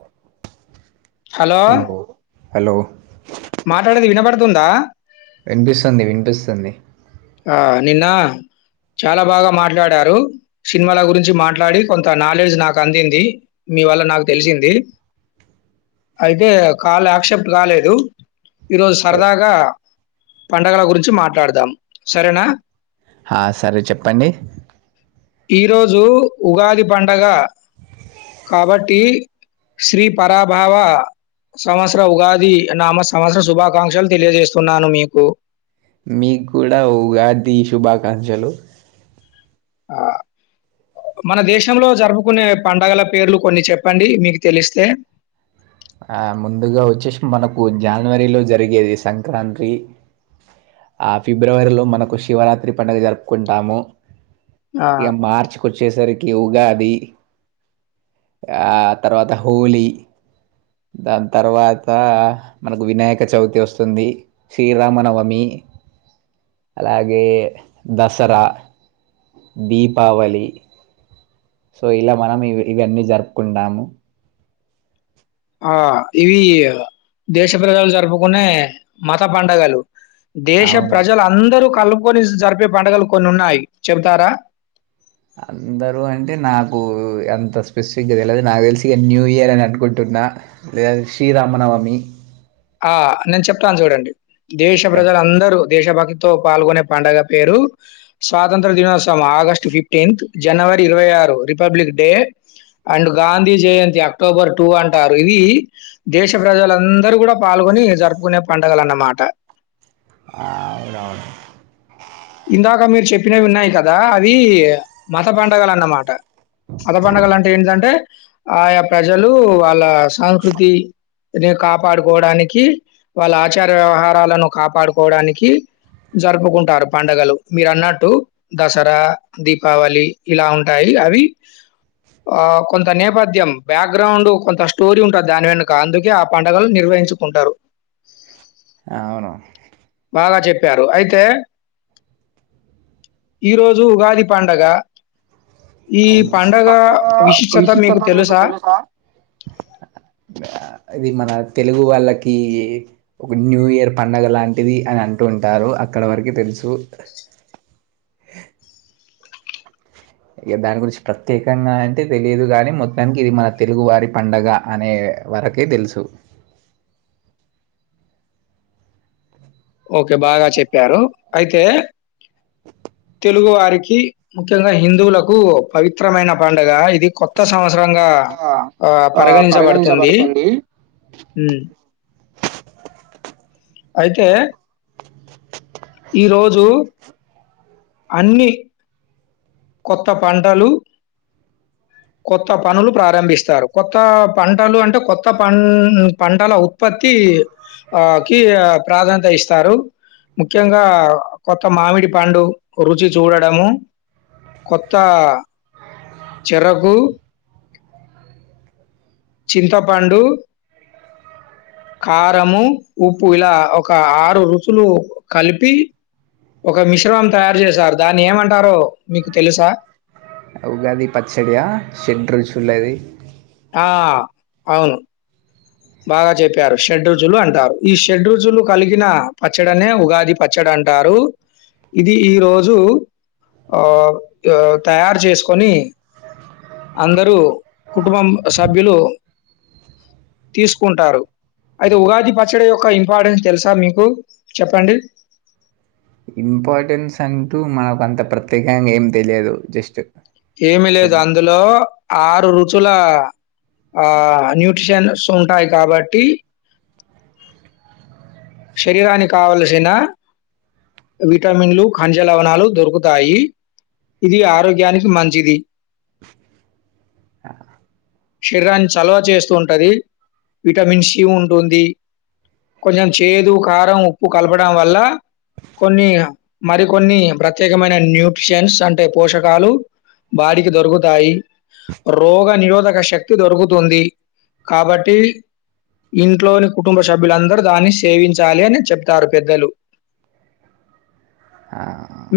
Cup తీసుకుని hello hello మాట్లాడేది వినపడుతుందా వినిపిస్తుంది వినిపిస్తుంది ఆ నిన్న చాలా బాగా మాట్లాడారు సినిమాల గురించి మాట్లాడి కొంత నాలెడ్జ్ నాకు అందింది మీ వల్ల నాకు తెలిసింది అయితే కాల్ యాక్సెప్ట్ కాలేదు ఈరోజు సరదాగా పండగల గురించి మాట్లాడదాం సరేనా ఆ సరే చెప్పండి ఈరోజు ఉగాది పండగ కాబట్టి శ్రీ పరాభావ సంవత్సర ఉగాది నామ స్త్ సంవత్సర శుభాకాంక్షలు తెలియజేస్తున్నాను మీకు మీకు కూడ ఉగాది శుభాకాంక్షలు ఆ మన దేశంలో జరుపుకునే పండగల పేర్లు కొన్ని చెప్పండి మీకు తెలిస్తే ఆ ముందుగా వచ్చేసి మనకు జనవరిలో జరిగేది సంక్రాంతి ఆ ఫిబ్రవరిలో మనకు శివరాత్రి పండుగ జరుపుకుంటాము ఆ ఇక మార్చికి వచ్చేసరికి ఉగాది ఆ తర్వాత హోలీ దాని తర్వాత మనకు వినాయక చవితి వస్తుంది శ్రీరామనవమి అలాగే దసరా దీపావళి సో ఇలా మనం ఇవి ఇవన్నీ జరుపుకుంటాము ఆ ఇవి దేశ ప్రజలు జరుపుకునే మత పండగలు దేశ అవును. ప్రజలందరూ కలుపుకొని జరిపే పండుగలు కొన్ని ఉన్నాయి చెబుతారా అందరూ అంటే నాకు అంత స్పెసిఫిక్గా తెలిదు నాకు తెలిసి న్యూయర్ అని అనుకుంటున్నా లేద శ్రీరామనవమి ఆ నేను చెప్తాను చూడండి దేశ చెప్పండి. ప్రజలు అందరూ దేశభక్తితో పాల్గొనే పండుగ పేరు స్వాతంత్ర దినోత్సవం మ ఆగస్ట్ ఫిఫ్టీన్త్ జనవరి ఇరవై ఆరు republic day and Gandhi Jayanti October two అంటారు ఈ దేశ ప్రజలందరూ కూడా పాల్గొని జరుపుకునే పండుగలన్నమాట [unintelligible] ఇందాక మీరు చెప్పినవి వున్నాయి కదా అది మత పండగలన్నామాట మత పండగలంటే ఏంటిదంటే ఆయా ప్రజలు వాళ్ళ సంకృతి ని కాపాడుకోవడానికి వాళ్ళ ఆచార వ్యవహారాలను కాపాడుకోవడానికి జరుపుకుంటారు పండుగలు మీరు అన్నట్టు దసరా దీపావళి ఇలా ఉంటాయి అవి ఆ కొంత నేపథ్యం బ్యాగ్రౌండ్ కొంత స్టోరీ ఉంటుంది దాని వెనుక అందుకే ఆ పండుగలు నిర్వహించుకుంటారు అవును బాగా చెప్పారు అయితే ఈరోజు ఉగాది పండగ. ఈ అనును పండగ విశిష్టత మీకు తెలుసా? ఇది మన. తెలుగు వాళ్ళకి ఒక న్యూ ఇయర్ పండుగ లాంటిది అని అంటూ ఉంటారు అక్కడ వరకు తెలుసు. ఇక దాని గురించి ప్రత్యేకంగా అంటే తెలియదు గానీ మొత్తానికి ఇది మన తెలుగువారి పండగ అనే వరకే తెలుసు. ఓకే బాగా చెప్ప్యారు అయితే తెలుగు వారికి ముఖ్యంగా హిందువులకు పవిత్రమైన పండుగ ఇది కొత్త సం అవసరంగా ఆ పరిగణించబడుతుంది హ్మ్ అయితే ఈరో జూ అన్నీ కొత్త పంటలు కొత్త పనులు ప్రారంభిస్తారు కొత్త పంటలు అంటే కొత్త పం పంటల ఉత్పత్తి ఆ కీ ప్రాధాన్యత ఇస్తారు ముఖ్యంగా కొత్త మామిడి పండు రుచి చూడడము కొత్త చెరకు, చింతపండు, కారము, ఉప్పు ఇలా ఒక ఆరు రుచులు కలిపి ఒక మిశ్రమం తయారు చేసారు. దాన్ని ఏమంటారో మీకు తెలుసా? ఉగాది పచ్చడియా షడ్రుచులది ఆ అవును బాగా చెప్పారు షడ్రుచులు అంటారు. ఈ షడ్రుచులు కలిగిన పచ్చడనే ఉగాది పచ్చడి అంటారు. ఇది ఈ రోజు ఆ తయారు చేసుకొని అందరూ కుటుంబం సభ్యులు తీసుకుంటారు అయితే ఉగాది పచ్చడి యొక్క ఇంపార్టెన్స్ తెలుసా మీకు చెప్పండి ఇంపార్టెన్స్ అంటూ మనకు అంత ప్రత్యేకంగా ఏం తెలియదు జస్ట్ ఏమీ లేదు కొన్ని అందులో ఆరు రుచుల ఆ న్యూట్రిషన్స్ ఉంటాయి కాబట్టి శరీరానికి కావలసిన విటమిన్లు ఖనిజ లవణాలు దొరుకుతాయి. ఇది ఆరోగ్యానికి మంచిది. శరీరాన్ని చలవ చేస్తూ ఉంటది. విటమిన్ సి ఉంటుంది కొంచెం చేదు, కారం, ఉప్పు కలపడం వల్ల కొన్ని మరికొన్ని ప్రత్యేకమైన న్యూట్రిషన్స్ అంటే పోషకాలు బాడీకి దొరుకుతాయి. రోగ నిరోధక శక్తి దొరుకుతుంది. కాబట్టి ఇంట్లోని కుటుంబ సభ్యులందరూ దాన్ని సేవించాలి అని చెప్తారు పెద్దలు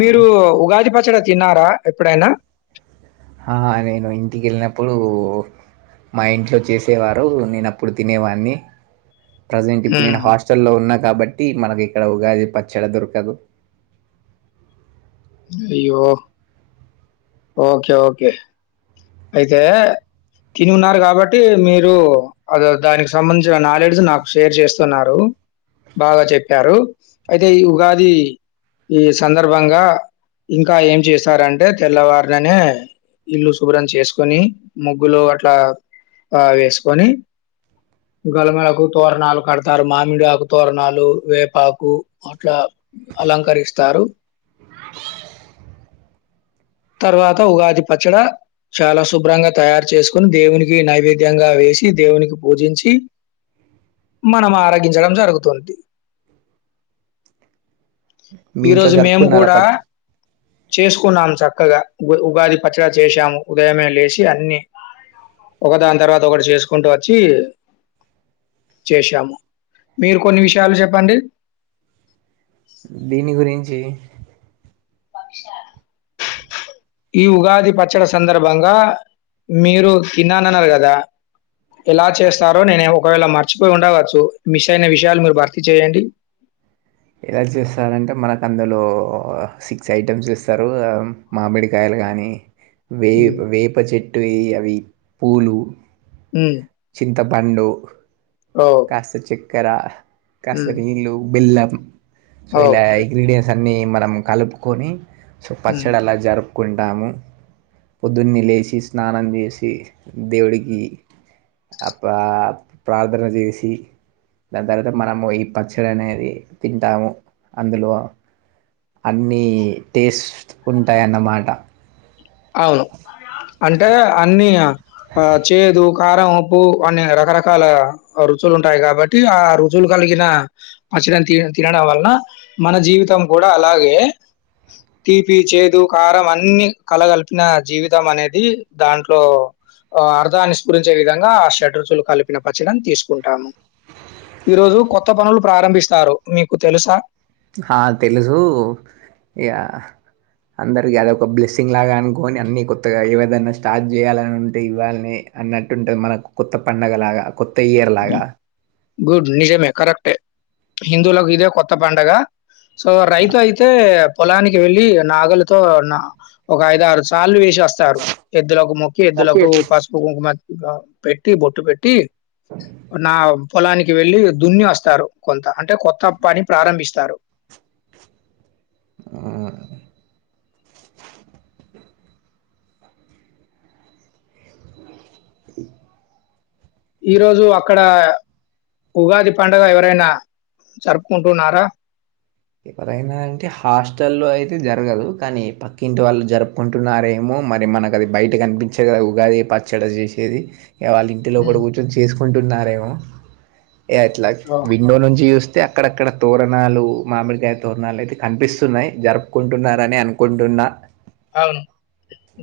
మీరు ఉగాది పచ్చడి తిన్నారా ఎప్పుడైనా ఆ నేను ఇంటికి వెళ్ళినప్పుడు మా ఇంట్లో చేసేవారు నేన అప్పుడు తినేవాన్ని. ప్రజెంట్ ఇప్పుడు నేను హ్మ్. హాస్టల్లో ఉన్న కాబట్టి మనకి ఇక్కడ ఉగాది పచ్చడి దొరకదు అయ్యో! ఓకే ఓకే అయితే తిని ఉన్నారు కాబట్టి మీరు అద దానికి సంబంధించిన నాలెడ్జ్ నాకు షేర్ చేస్తున్నారు. బాగా చెప్పారు, అయితే ఈ ఉగాది ఈ సందర్భంగా ఇంకా ఏం చేస్తారంటే తెల్లవారిననే, ఇల్లు శుభ్రం చేసుకొని ముగ్గులు అట్లా ఆ వేసుకొని, గలమలకు తోరణాలు కడతారు. మామిడి ఆకు తోరణాలు వేపాకు అట్లా అలంకరిస్తారు. తర్వాత ఉగాది పచ్చడ చాలా శుభ్రంగా తయారు చేసుకుని దేవునికి నైవేద్యంగా వేసి దేవునికి పూజించి మనం ఆరగించడం జరుగుతుంది. మీ ఇంట్లో ఈరోజు మేము జరుపుకున్నారా కూడా ప చేసుకున్నాం స చక్కగా ఉ ఉగాది పచ్చడా చేశాము. ఉదయమే లేసి అన్ని ఒకదాని తర్వాత ఒకటి చేసుకుంటూ వచ్చి చేసాము మీరు కొన్ని విషయాలు చెప్పండి. దీని గురిం జీ పక్షా ఈ ఉగాది పచ్చడి సందర్భంగా మీరు తిన్నాన న్నారు కదా. ఎలా చేస్తారో నేను ఒకవేళ మార్ మర్చిపోయి ఉండవచ్చు మిస్ అయిన విషయాలు మీరు భర్తీ చేయండి. ఎలా చేస్తారంటే మనకు అందులో సిక్స్ ఐటమ్స్ ఇస్తారు. ఆ మామిడికాయలు కానీ వే హ్మ్. వేప చెట్టు అవి పూలు హ్మ్ తపండు ఓహ్! కాస్త చెక్ కరా హ్మ్. కసరీలు బెల్ల సో ఇలా ఓకే. ఇంగ్రీడియంట్స్ అ అన్ని మనం కలుపుకొని సో హ్మ్. పచ్చడ అలా జరు కుంటాము పొద్దున్నే లేసి స్నానం జేసి దేవుడికి పా ప్రార్థన చేసి సి దాని తర్వాత మనము ఈ పచ్చడి అనేది తింటాము అందులో అన్నీ టేస్ట్ ఉంటాయ్ అనమాట అవును అంటే అన్ని ఆ చేదు, కారం, ఉప్పు, అన్ని రకరకాల రుచులు ఉంటాయి. కాబట్టి ఆ రుచులు కలిగిన పచ్చడిని తి తినడం వలన మన జీవితం కూడా అలాగే తీపి, చేదు, కారం, అన్ని కలగలిపిన జీవితం అనేది దాంట్లో అర్థాన్ని స్ఫురించే విధంగా ఆ షట్రచులు కలిపిన పచ్చడిని తీసుకుంటాము. ఈరోజు కొత్త పనులు ప్రారంభిస్తారు మీకు తెలుసా ఆ తెలుసు ఇగ అందరికి అదొక బ్లెస్సింగ్ లాగా అనుకోని అన్ని కొత్తగా ఏవదైనా స్టార్ట్ చేయాలని ఉంటే ఇవ్వాల్నే అన్నట్టుంటే మన కొత్త పండగ లాగా కొత్ త ఇయర్ లాగా గుడ్ నిజమే కరెక్టే హిందువులకు ఇదే కొత్త పండగ సో రైతు అయితే పొలానికి వెల్లి నాగలితో ఒక ఐద ఆరు సార్లు వేసి చేస్తారు ఎద్దులకు మొక్కి ఎద్దులకు పసుపు కుంకుమ పెట్టి బొట్టు పెట్టీ నా పొలానికి వెళ్ళి దున్ని వస్తారు కొంత అంటె కొత్త పని ప్రారంభిస్తారు ఆ ఈ రోజు అక్కడా ఉగాది పండుగ ఎవరైనా జరుపుకుంటున్నారా ఎవరైనా అంటే హాస్టల్లో అయితే జరగదు కానీ పక్కింటి వాళ్ళు జరుపుకుంటున్నారేమో, మరి మనకు అది బయట కనిపించదు కదా ఉగాది పచ్చడ చేసేది. వాళ్ళ ఇంటిలోపడ హ్మ్. కూర్చొని చేసు కుంటున్నారేమో ఏ ఎట్ల ఓహ్! విండో నుంచి చూస్ తే అక్కడక్కడ తోరణాలు మామిడికాయ తోరణాలు అయితే కనిపిస్సున్నాయ్, జరుపుకుంటున్నారని అనుకుంటున్నా. అవును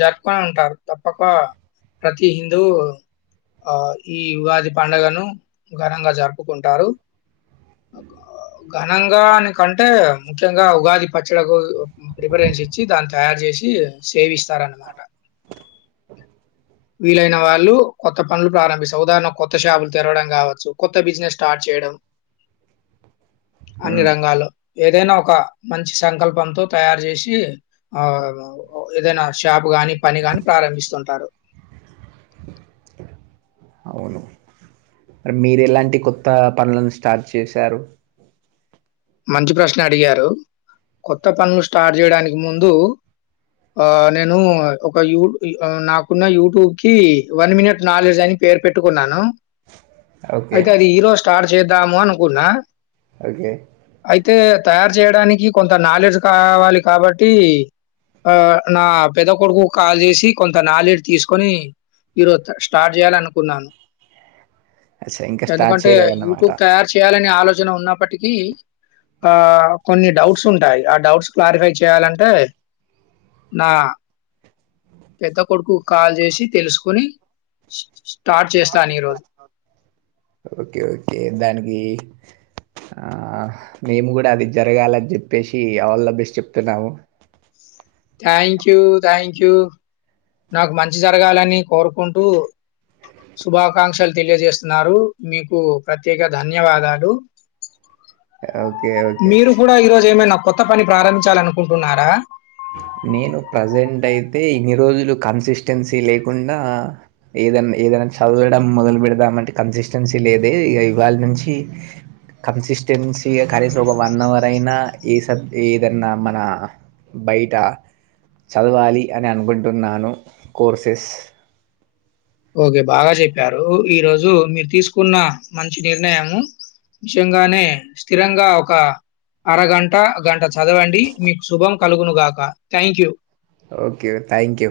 జరుపుకుని ఉంటారు తప్పక ప్రతి హిందూ ఆ ఈ ఉగాది పండుగను ఘనంగా జరుపుకుంటారు. ఘనంగాని కంటే ముఖ్యంగా ఉగాది పచ్చడకు ప్రిపరెన్స్ ఇచ్చి దాని తయారు, చేసి సేవిస్తారన్నమాట వీలైన వాళ్ళు కొత్త పనులు ప్రారంభిస్తారు. ఉదాహరణ కొత్త షాపులు తెరవడం కావచ్చు, కొత్త బిజినెస్ స్టార్ట్ చేయడం. అన్ని ఉమ్, రంగాల్లో ఏదైనా ఒక మంచి సంకల్పంతో తయారు చేసీ ఆ ఏదైనా షాప్ గాని పని గాని ప్రారంభిస్తుంటారు అవును. మీరు ఎలాంటి కొత్త పనులను స్టార్ట్ చేశారు మంచి ప్రశ్న అడిగారు. కొత్త పనులు స్టార్ట్ చేయడానికి ముందూ ఆ నేను ఒక యు నాకున్న యూట్యూబీకీ వన్ మినిట్ నాలెడ్జ్ అని పేరు పెట్టుకున్నాను. ఓకే అయితే అది ఈ రోజు స్టార్ట్ చేద్దాము అనుకున్నా ఓకే అయితే తయారు చేయడానికి కొంత నాలెడ్జ్ కావాలి కాబట్టి ఆ నా పెద్ద కొడుకు కాల్ చేసి కొంత నాలెడ్జ్ తీసుకొని ఈరోజు స్టార్ట్ చేయాలీ అనుకున్నాను. అచ్చా ఇంకా స్టార్ట్ ఎందుకంటే చేయలేదన్నమాట యూట్యూబ్ తయారు చేయాలాన్ ఆలోచన ఉన్నప్పటికీ ఆ కొన్ని డౌట్స్ ఉంటాయి. ఆ డౌట్స్ క్లారిఫై చేయాలంటే నా పెద్ద కొడుకు కాల్ చేసి తెలుసుకొని స్టార్ట్ చేస్తాను ఈరోజు. ఓకే ఓకే దానికీ ఆ మేము కూడా అది జరగాలని చెప్పేసీ ఆల్ ద బెస్ట్ చెప్తున్నాము. థ్యాంక్ యూ థ్యాంక్ యూ నాకు మంచి జరగాలని కోరుకుంటూ శుభాకాంక్షలు తెలియజేస్తున్నారు. మీకు ప్రత్యేక ధన్యవాదాలు. ఓకే ఓకే మీరు కూడా ఈరోజు ఏమైన కొత్త పని ప్రారంభించాలి. అనుకుంటున్నారా నేను ప్రజెంట్ అయితే ఇన్ని రోజులు కన్సిస్టెన్సీ లేకుండా ఏదన్న ఏదైనా చదవడం. మొదలు పెడదామంటే కన్సిస్టెన్సీ లేదే ఇగ ఇవాళ్టి నుంచీ కన్సిస్టెన్సీగా కనీసం ఒక వన్ అవర్ అయినా ఏ సబ్ ఏదన్నా మనా బయట చదవాలి అని అనుకుంటున్నాను. కోర్సెస్ ఓకే బాగా చెప్పారూ. ఈరోజు మీరు తీసుకున్న మంచి నిర్ణయము నిజంగానే స్థిరంగా ఒక అరగంట గంట చదవండి. మీకు శుభం కలుగును గాక thank you okay thank you